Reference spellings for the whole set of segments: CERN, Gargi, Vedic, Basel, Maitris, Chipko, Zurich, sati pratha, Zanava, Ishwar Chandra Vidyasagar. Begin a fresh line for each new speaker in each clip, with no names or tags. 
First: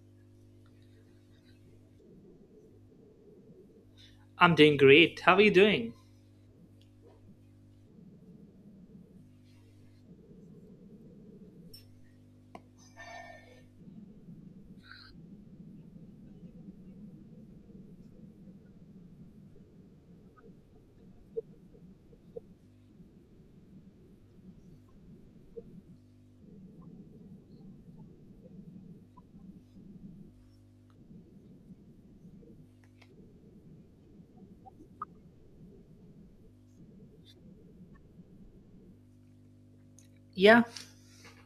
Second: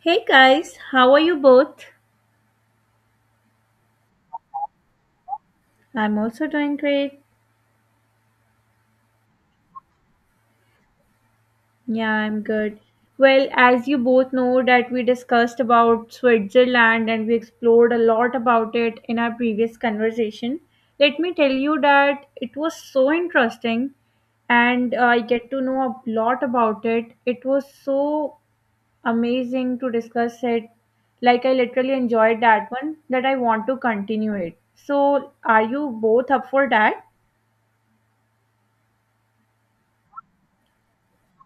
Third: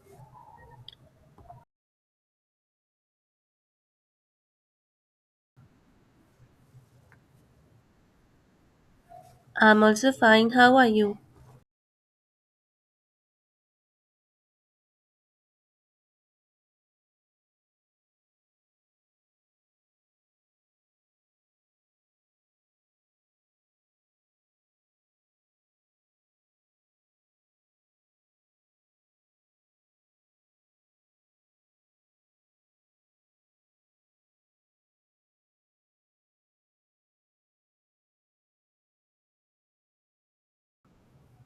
Hey guys, how are you both?
I'm doing great. How are you doing?
I'm also doing great.
I'm also fine. How are you?
Yeah, I'm good. Well, as you both know that we discussed about Switzerland and we explored a lot about it in our previous conversation. Let me tell you that it was so interesting and I get to know a lot about it. It was so amazing to discuss it. Like I literally enjoyed that one that I want to continue it. So, are you both up for that?
Yeah,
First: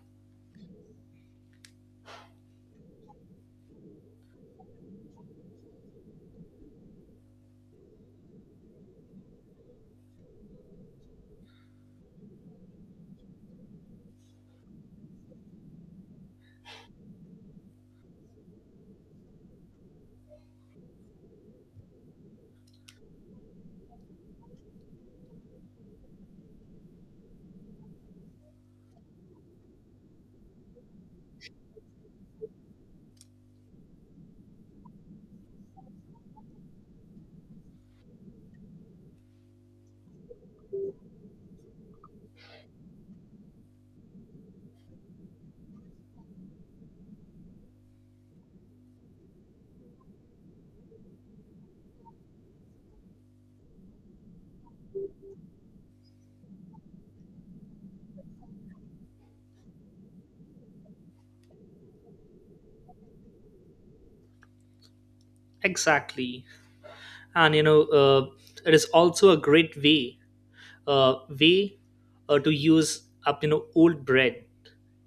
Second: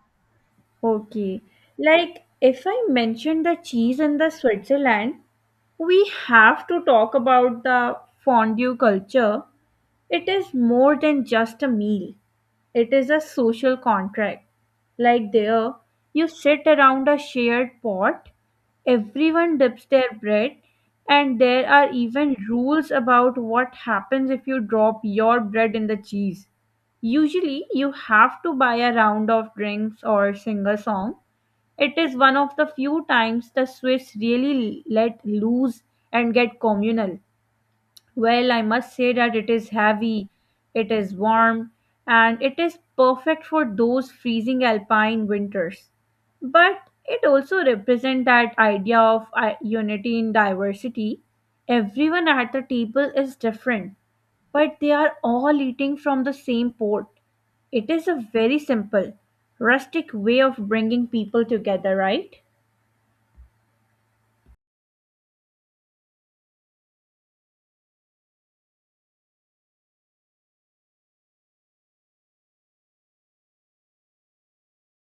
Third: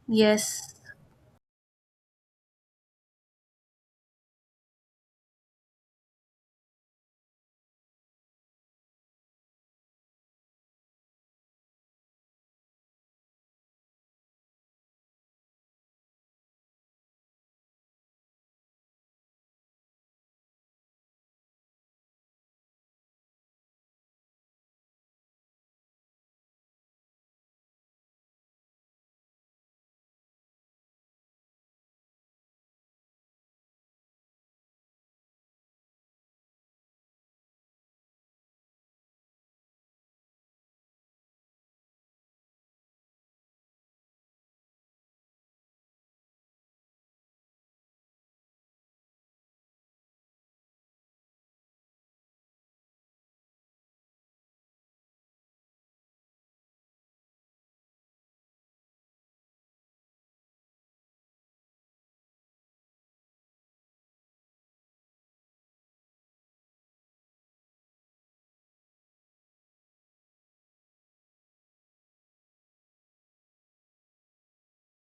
Yes.
Okay. Like, if I mention the cheese in the Switzerland, we have to talk about the fondue culture. It is more than just a meal. It is a social contract. Like there, you sit around a shared pot, everyone dips their bread, and there are even rules about what happens if you drop your bread in the cheese. Usually, you have to buy a round of drinks or sing a song. It is one of the few times the Swiss really let loose and get communal. Well, I must say that it is heavy, it is warm, and it is perfect for those freezing alpine winters. But it also represents that idea of unity in diversity. Everyone at the table is different, but they are all eating from the same pot. It is a very simple, rustic way of bringing people together, right?
exactly. And you know, it is also a great way to use up you know old bread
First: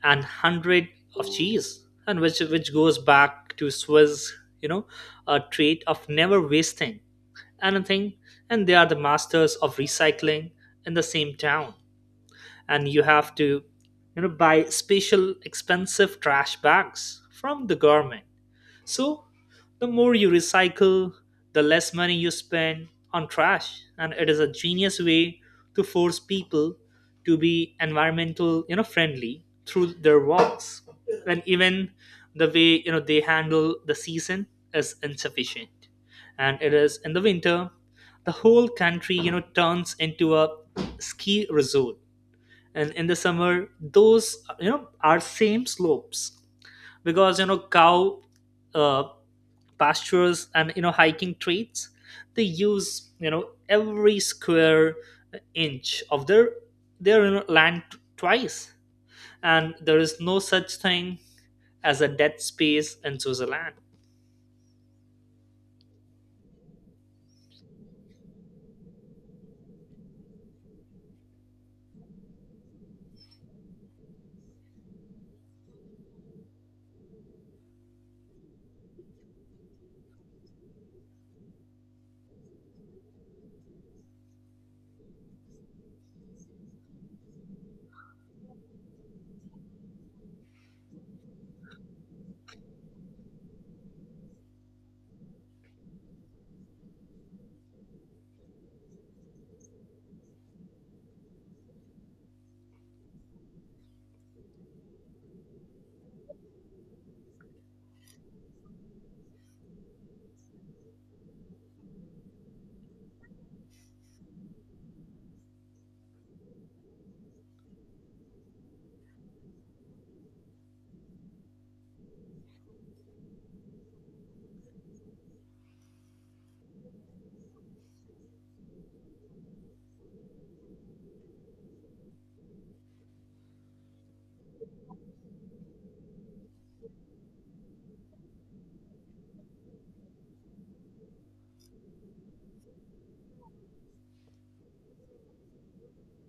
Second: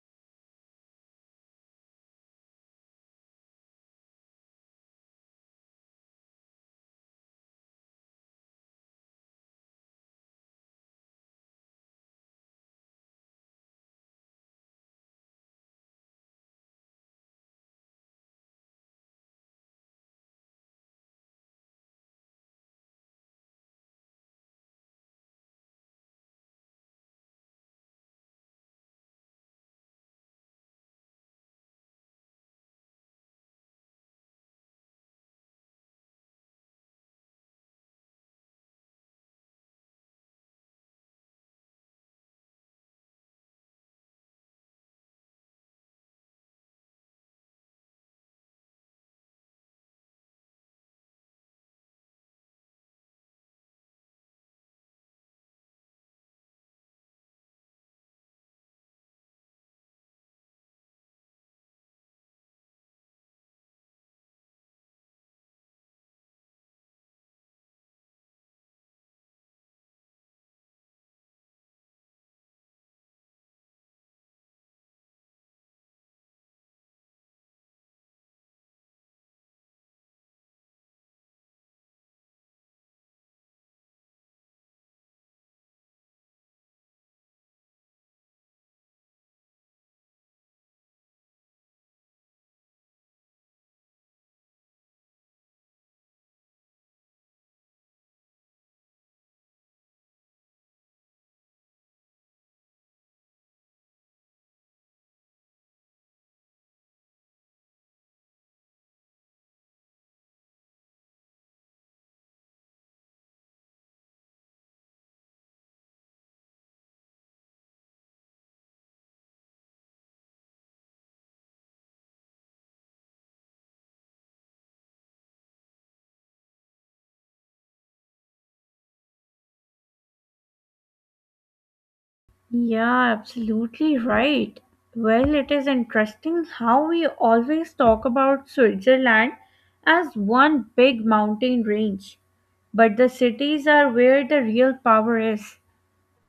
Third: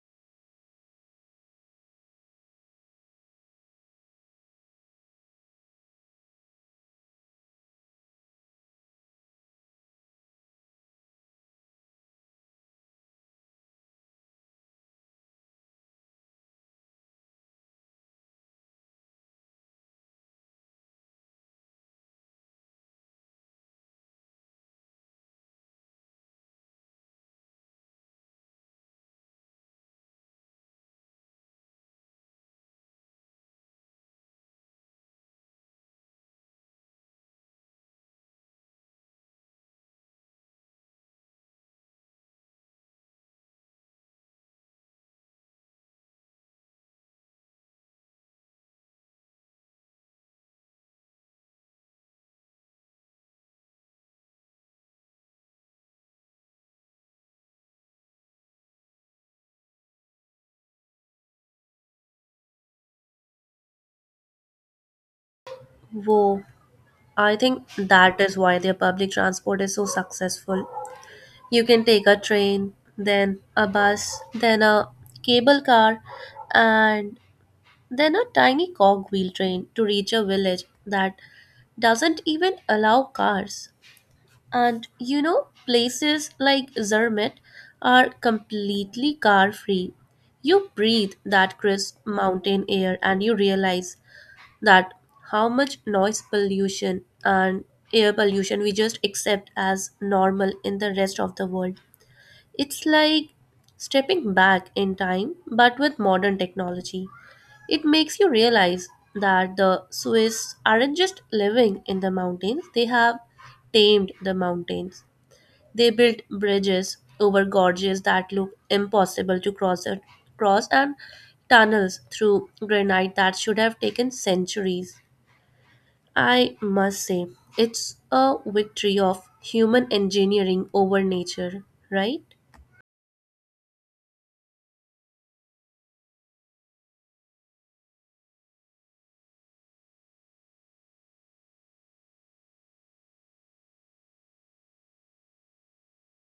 and hundred of cheese, and which goes back to Swiss, you know, a trait of never wasting anything, and they are the masters of recycling in the same town. And you have to, you know, buy special expensive trash bags from the government. So, the more you recycle, the less money you spend on trash, and it is a genius way to force people to be environmental, you know, friendly through their walks. And even the way you know they handle the season is insufficient. And it is in the winter, the whole country, you know, turns into a ski resort. And in the summer, those you know are same slopes because you know cow uh, pastures and you know hiking trails they use you know every square inch of their you know, land twice, and there is no such thing as a dead space in Switzerland.
Whoa. I think that is why their public transport is so successful. You can take a train, then a bus, then a cable car, and then a tiny cogwheel train to reach a village that doesn't even allow cars. And you know, places like Zermatt are completely car free. You breathe that crisp mountain air and you realize that how much noise pollution and air pollution we just accept as normal in the rest of the world. It's like stepping back in time, but with modern technology. It makes you realize that the Swiss aren't just living in the mountains, they have tamed the mountains. They built bridges over gorges that look impossible to cross and tunnels through granite that should have taken centuries. I must say, it's a victory of human engineering over nature, right?
Yeah, absolutely right. Well, it is interesting how we always talk about Switzerland as one big mountain range, but the cities are where the real power is.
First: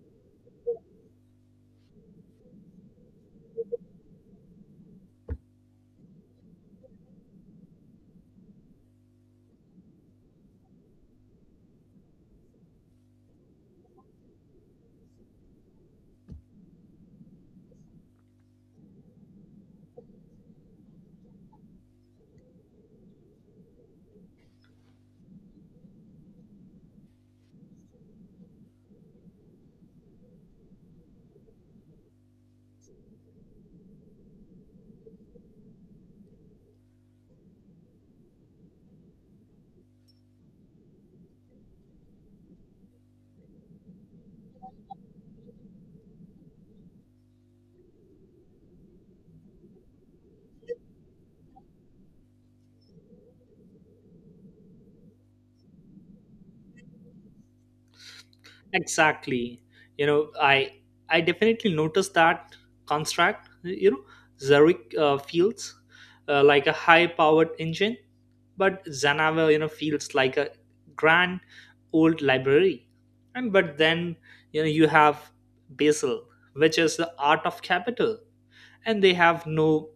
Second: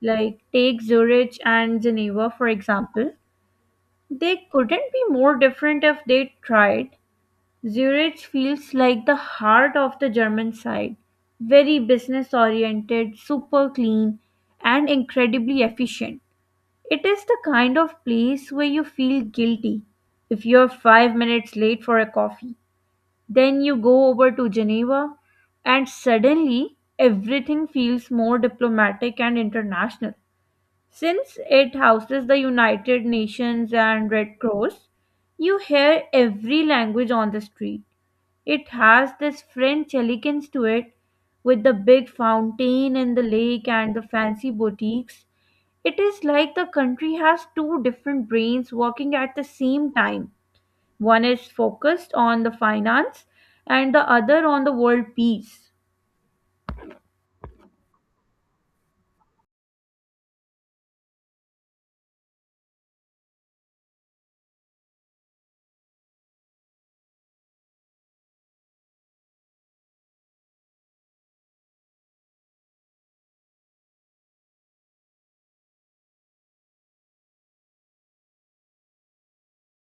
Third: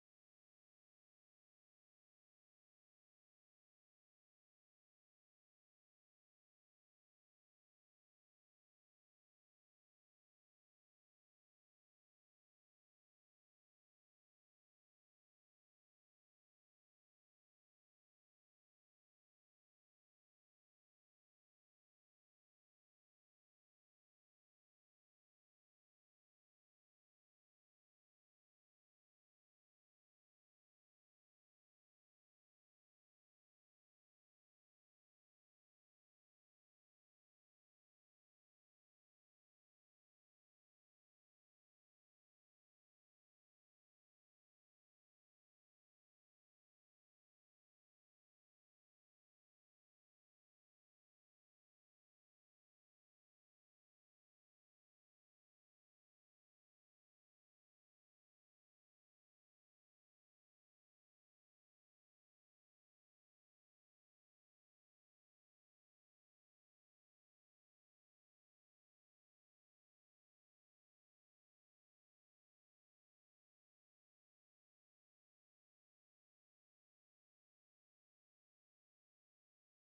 Like, take Zurich and Geneva, for example. They couldn't be more different if they tried. Zurich feels like the heart of the German side, very business oriented, super clean, and incredibly efficient. It is the kind of place where you feel guilty if you're 5 minutes late for a coffee. Then you go over to Geneva and suddenly everything feels more diplomatic and international. Since it houses the United Nations and Red Cross, you hear every language on the street. It has this French elegance to it, with the big fountain and the lake and the fancy boutiques. It is like the country has two different brains working at the same time. One is focused on the finance and the other on the world peace.
Exactly. You know, I definitely noticed that construct. You know, Zurich feels like a high-powered engine, but Zanava, you know, feels like a grand old library. And but then you know you have Basel, which is the art of capital, and they have no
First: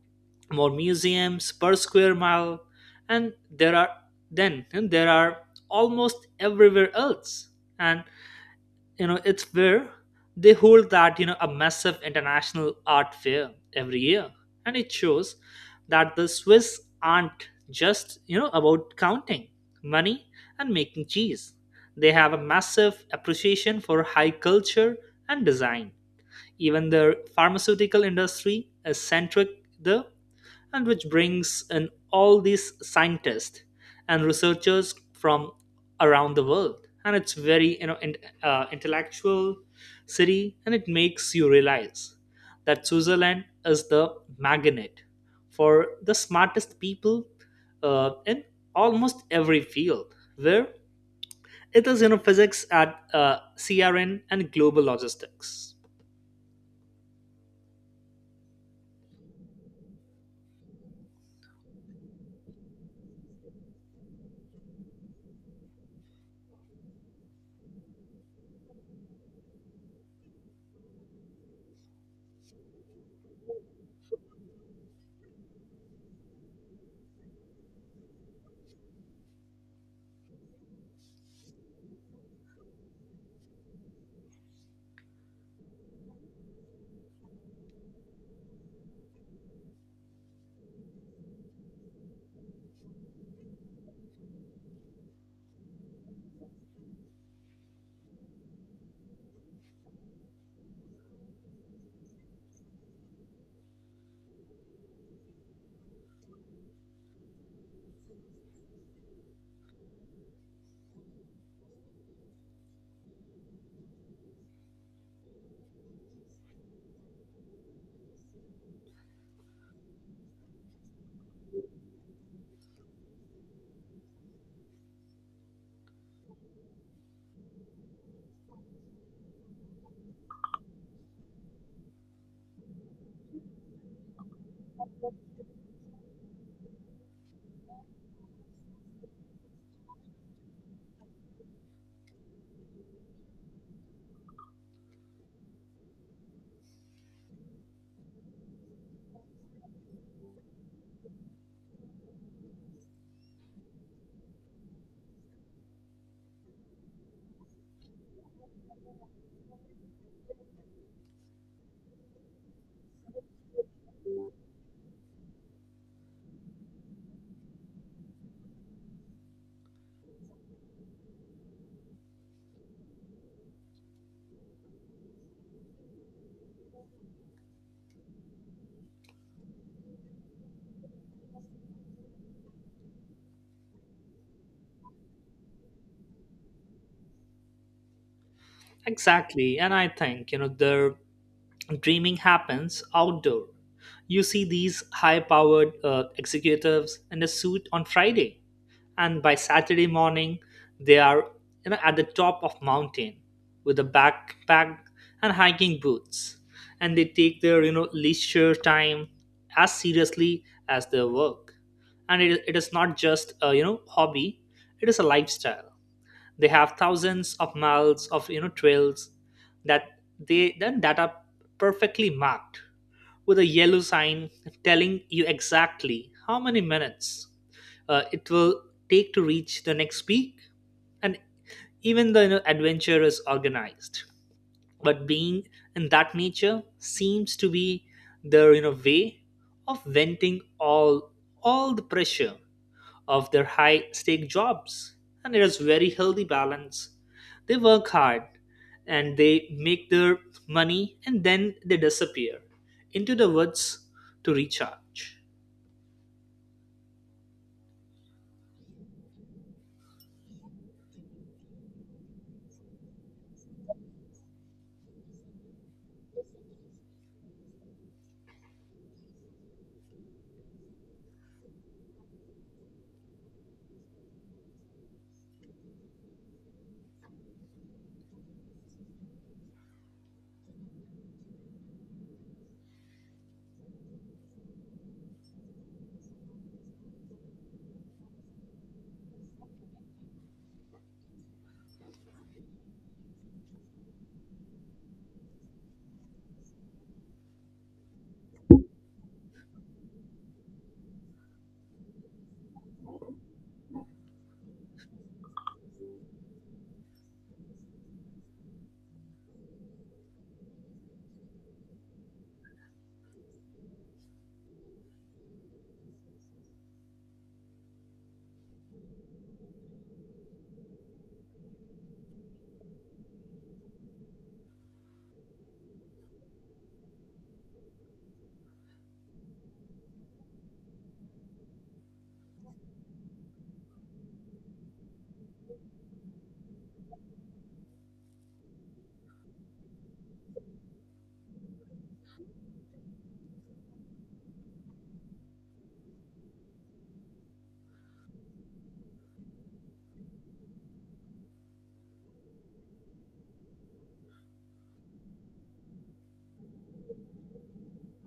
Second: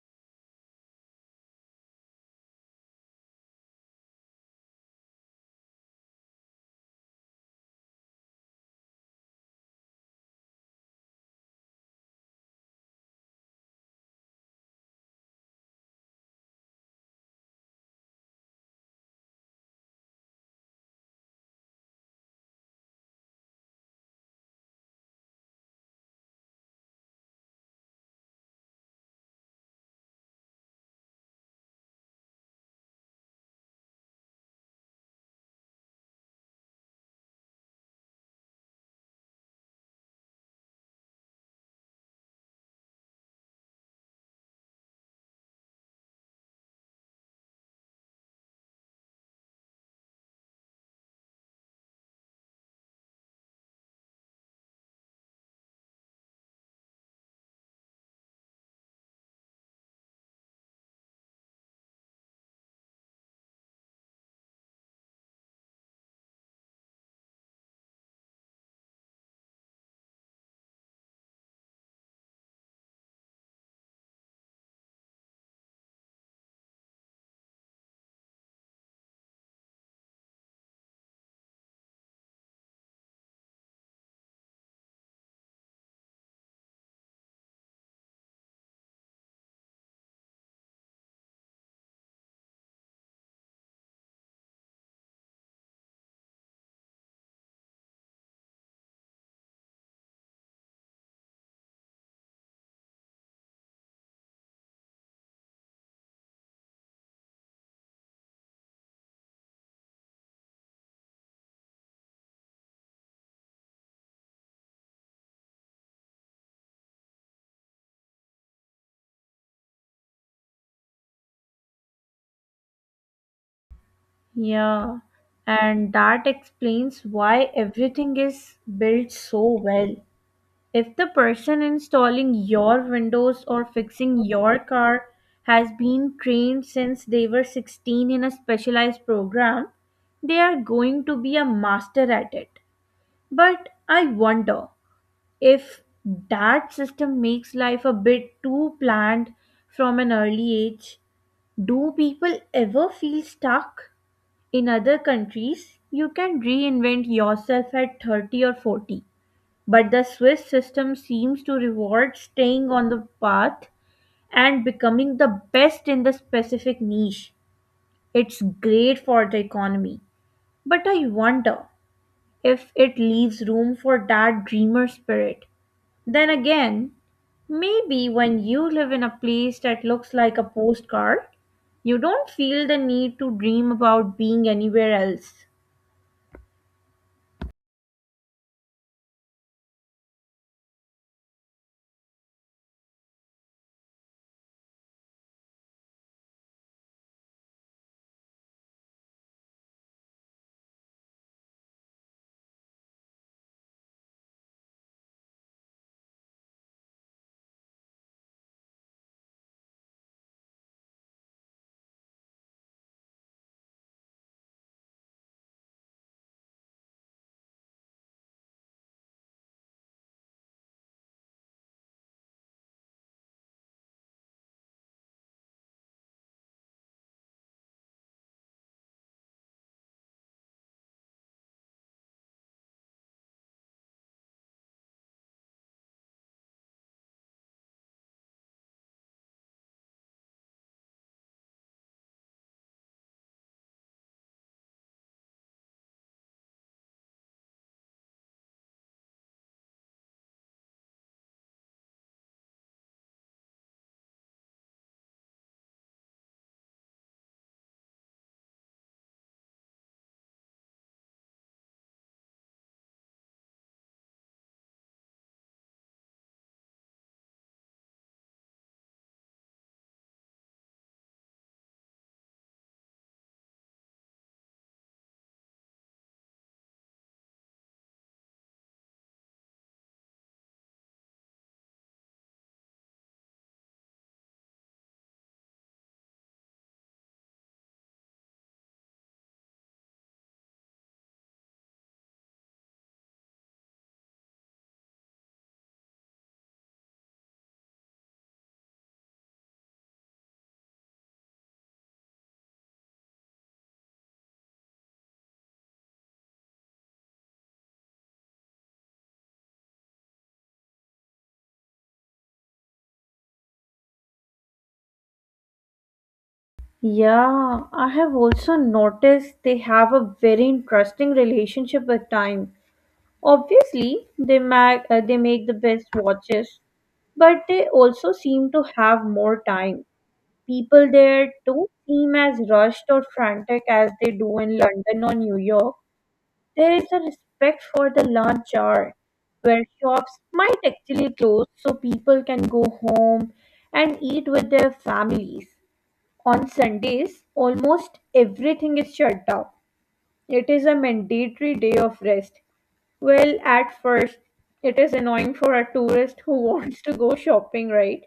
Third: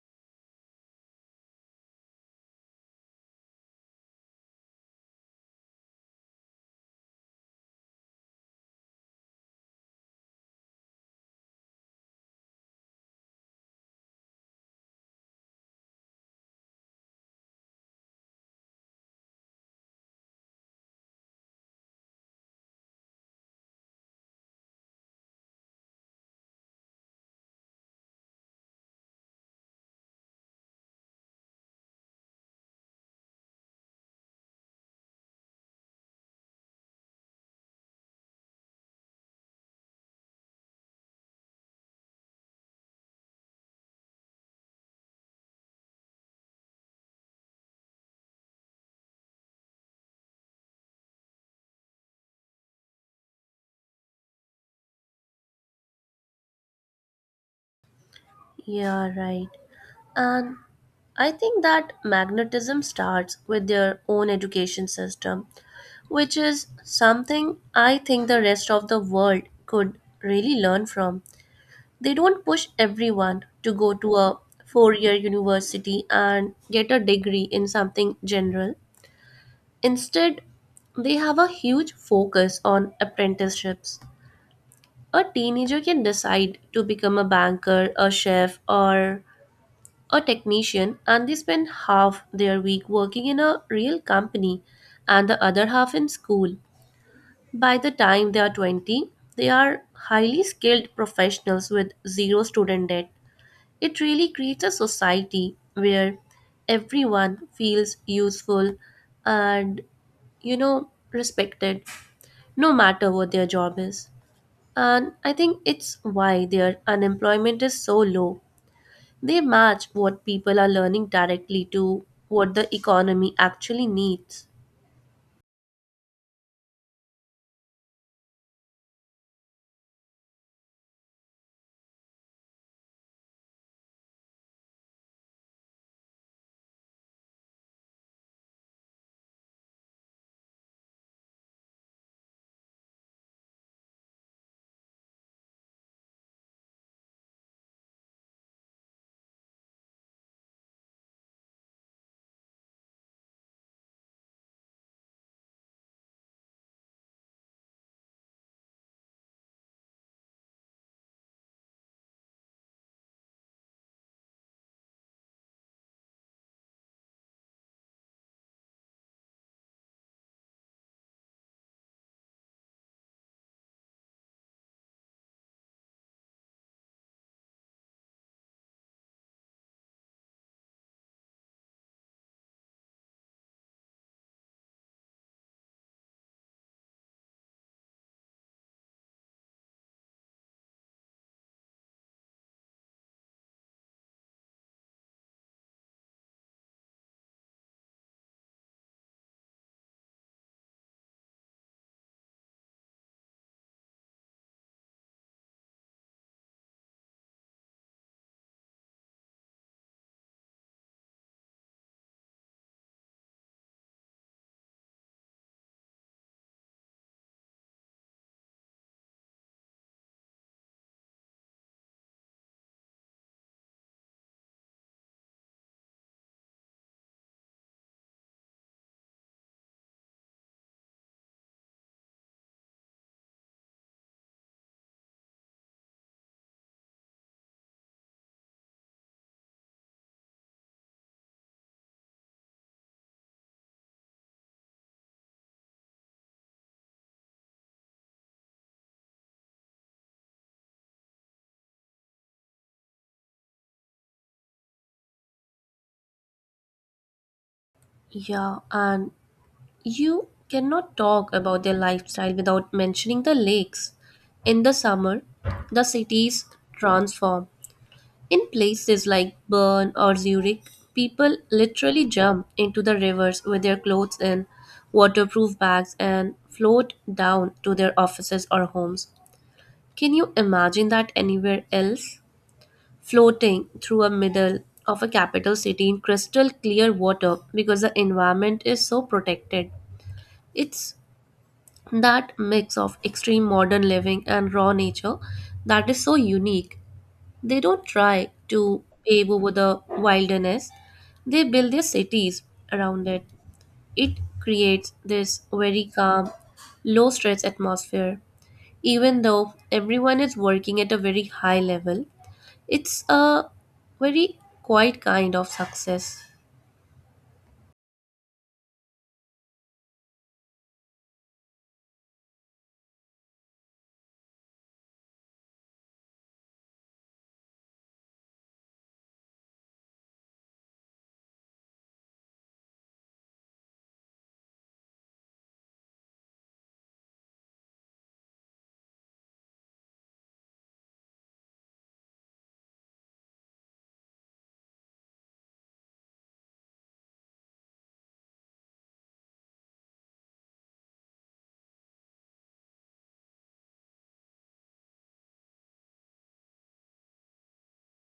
more museums per square mile, and there are almost everywhere else. And you know it's where they hold that you know a massive international art fair every year, and it shows that the Swiss aren't just you know about counting money and making cheese. They have a massive appreciation for high culture and design. Even their pharmaceutical industry is centric, the and which brings in all these scientists and researchers from around the world, and it's very you know intellectual city, and it makes you realize that Switzerland is the magnet for the smartest people in almost every field where it is you know physics at CRN and global logistics.
Yeah, right. And I think that magnetism starts with their own education system, which is something I think the rest of the world could really learn from. They don't push everyone to go to a 4-year university and get a degree in something general. Instead, they have a huge focus on apprenticeships. A teenager can decide to become a banker, a chef, or a technician, and they spend half their week working in a real company and the other half in school. By the time they are 20, they are highly skilled professionals with zero student debt. It really creates a society where everyone feels useful and, respected. No matter what their job is. And I think it's why their unemployment is so low. They match what people are learning directly to what the economy actually needs.
Yeah, and that explains why everything is built so well. If the person installing your windows or fixing your car has been trained since they were 16 in a specialized program, they are going to be a master at it. But I wonder if that system makes life a bit too planned from an early age. Do people ever feel stuck? In other countries, you can reinvent yourself at 30 or 40. But the Swiss system seems to reward staying on the path and becoming the best in the specific niche. It's great for the economy, but I wonder if it leaves room for that dreamer spirit. Then again, maybe when you live in a place that looks like a postcard, you don't feel the need to dream about being anywhere else.
Exactly, and I think you know there dreaming happens outdoor. You see these high powered executives in a suit on Friday, and by Saturday morning, they are you know at the top of mountain with a backpack and hiking boots, and they take their you know leisure time as seriously as their work. And it is not just a you know hobby; it is a lifestyle. They have thousands of miles of you know trails that they then that are perfectly marked with a yellow sign telling you exactly how many minutes it will take to reach the next peak, and even the you know adventure is organized, but being in that nature seems to be their you know way of venting all the pressure of their high stake jobs. And it is very healthy balance. They work hard, and they make their money, and then they disappear into the woods to recharge.
Yeah, and you cannot talk about their lifestyle without mentioning the lakes. In the summer, the cities transform. In places like Bern or Zurich, people literally jump into the rivers with their clothes in waterproof bags and float down to their offices or homes. Can you imagine that anywhere else? Floating through a middle of a capital city in crystal clear water because the environment is so protected. It's that mix of extreme modern living and raw nature that is so unique. They don't try to pave over the wilderness, they build their cities around it. It creates this very calm, low stress atmosphere. Even though everyone is working at a very high level, it's a very quiet kind of success.
Yeah, I have also noticed they have a very interesting relationship with time. Obviously, they they make the best watches, but they also seem to have more time. People there don't seem as rushed or frantic as they do in London or New York. There is a respect for the lunch hour, where shops might actually close so people can go home and eat with their families. On Sundays, almost everything is shut down. It is a mandatory day of rest. Well, at first, it is annoying for a tourist who wants to go shopping, right?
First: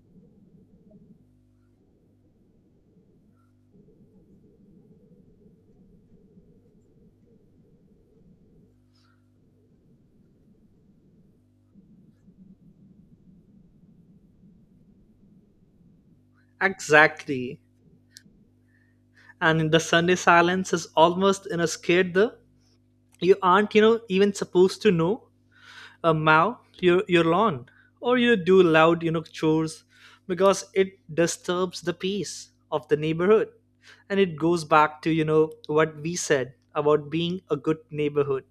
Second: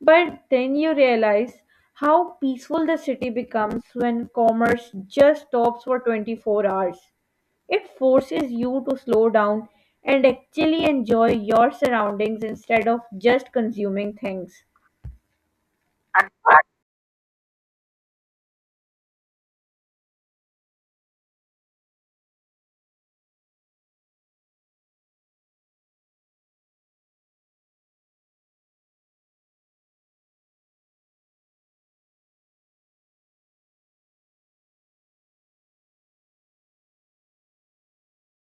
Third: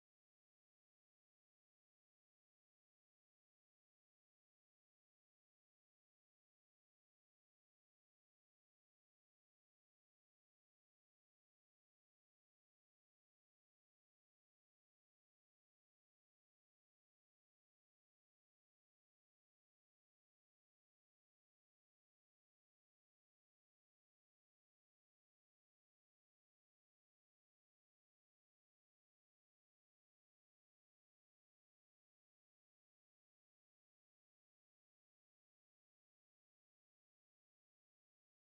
But then you realize how peaceful the city becomes when commerce just stops for 24 hours. It forces you to slow down and actually enjoy your surroundings instead of just consuming things.
Exactly, and the Sunday silence is almost in a scared. The you aren't you know even supposed to know, mow your lawn or you do loud you know chores, because it disturbs the peace of the neighborhood. And it goes back to you know what we said about being a good neighborhood,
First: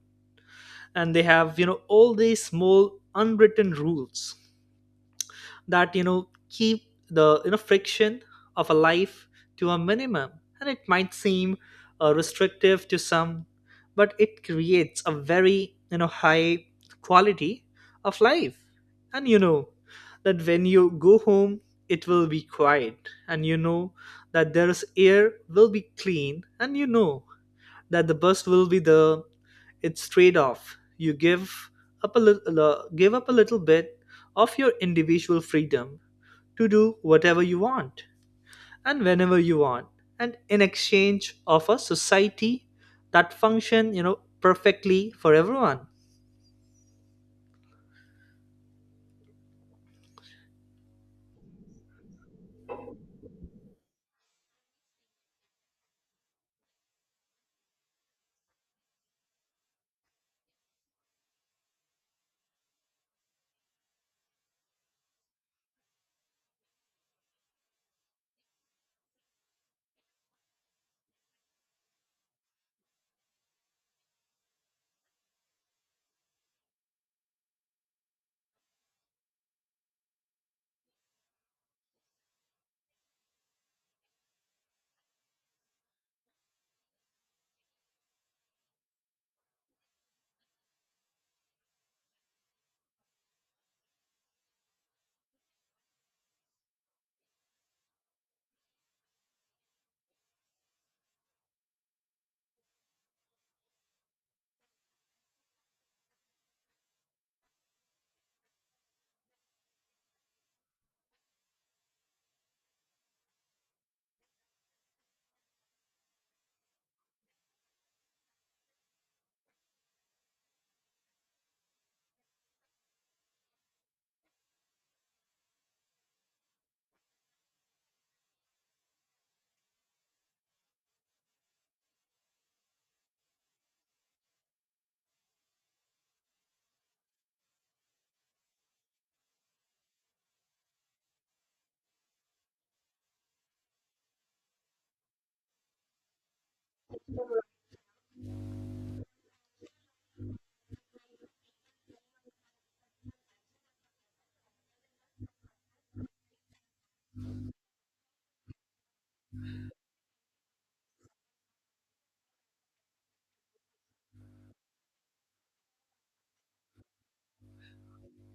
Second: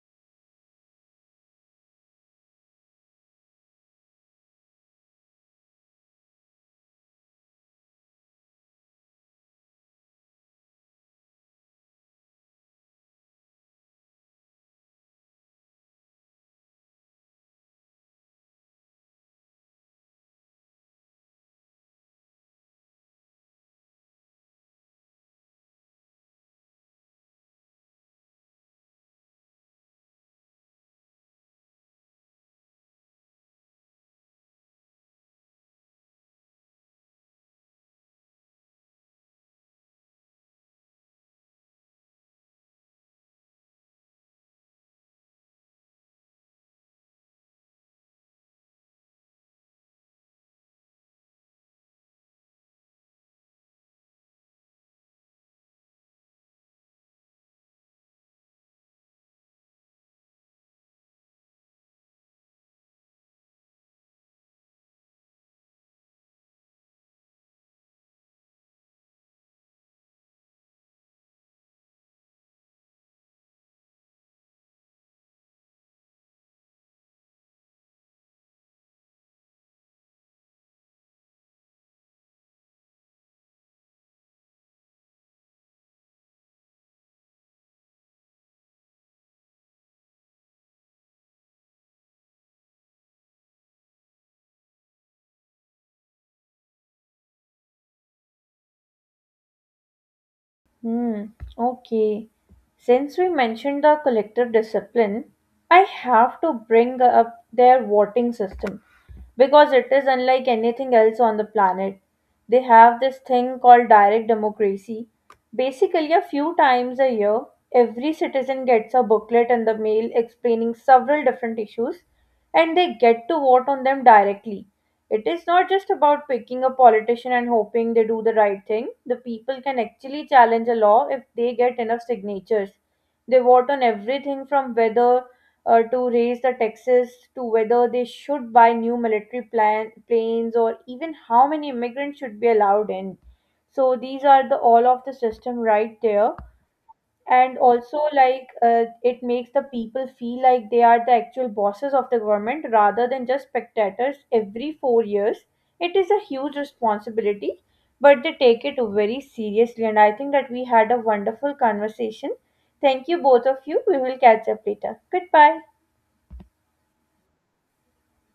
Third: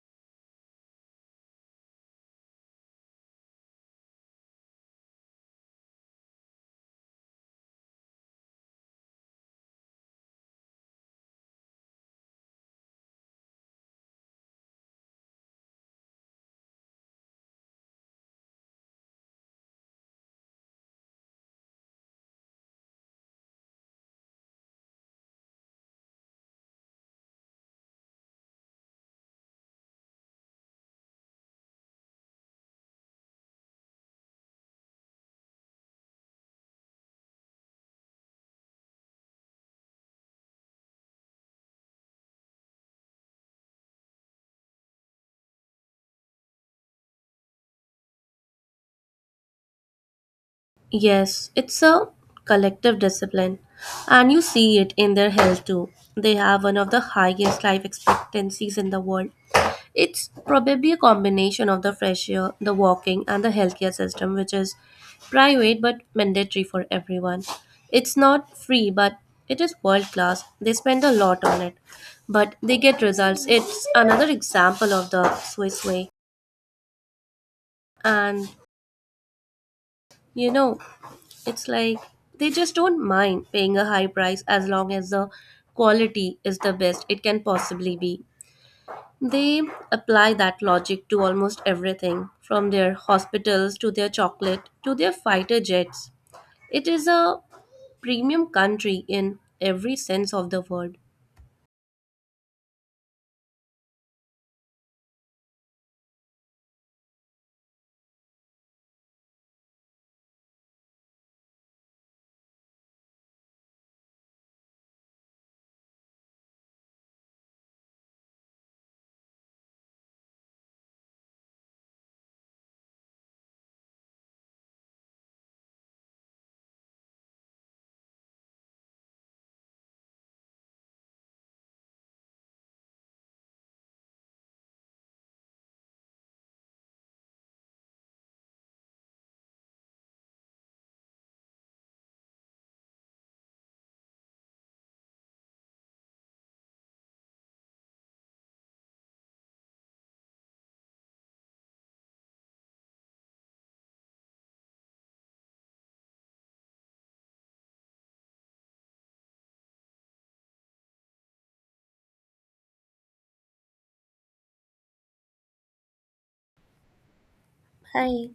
and they have you know all these small unwritten rules that you know keep the you know friction of a life to a minimum. And it might seem restrictive to some, but it creates a very you know high quality of life, and you know that when you go home it will be quiet, and you know that there's air will be clean, and you know that the bust will be there. It's trade-off. You give up a little, give up a little bit of your individual freedom to do whatever you want and whenever you want, and in exchange of a society that function, you know, perfectly for everyone.
Yes, it's a collective discipline, and you see it in their health too. They have one of the highest life expectancies in the world. It's probably a combination of the fresh air, the walking, and the healthcare system, which is private but mandatory for everyone. It's not free, but it is world class. They spend a lot on it, but they get results. It's another example of the Swiss way. And you know, it's like they just don't mind paying a high price as long as the quality is the best it can possibly be. They apply that logic to almost everything, from their hospitals to their chocolate to their fighter jets. It is a premium country in every sense of the word.
Hmm, okay. Since we mentioned the collective discipline, I have to bring up their voting system because it is unlike anything else on the planet. They have this thing called direct democracy. Basically, a few times a year, every citizen gets a booklet in the mail explaining several different issues and they get to vote on them directly. It is not just about picking a politician and hoping they do the right thing. The people can actually challenge a law if they get enough signatures. They vote on everything from whether to raise the taxes to whether they should buy new military planes or even how many immigrants should be allowed in. So these are the all of the system right there, and also it makes the people feel like they are the actual bosses of the government rather than just spectators every 4 years. It is a huge responsibility, but they take it very seriously, and I think that we had a wonderful conversation. Thank you both of you. We will catch up later. Goodbye.
Hi.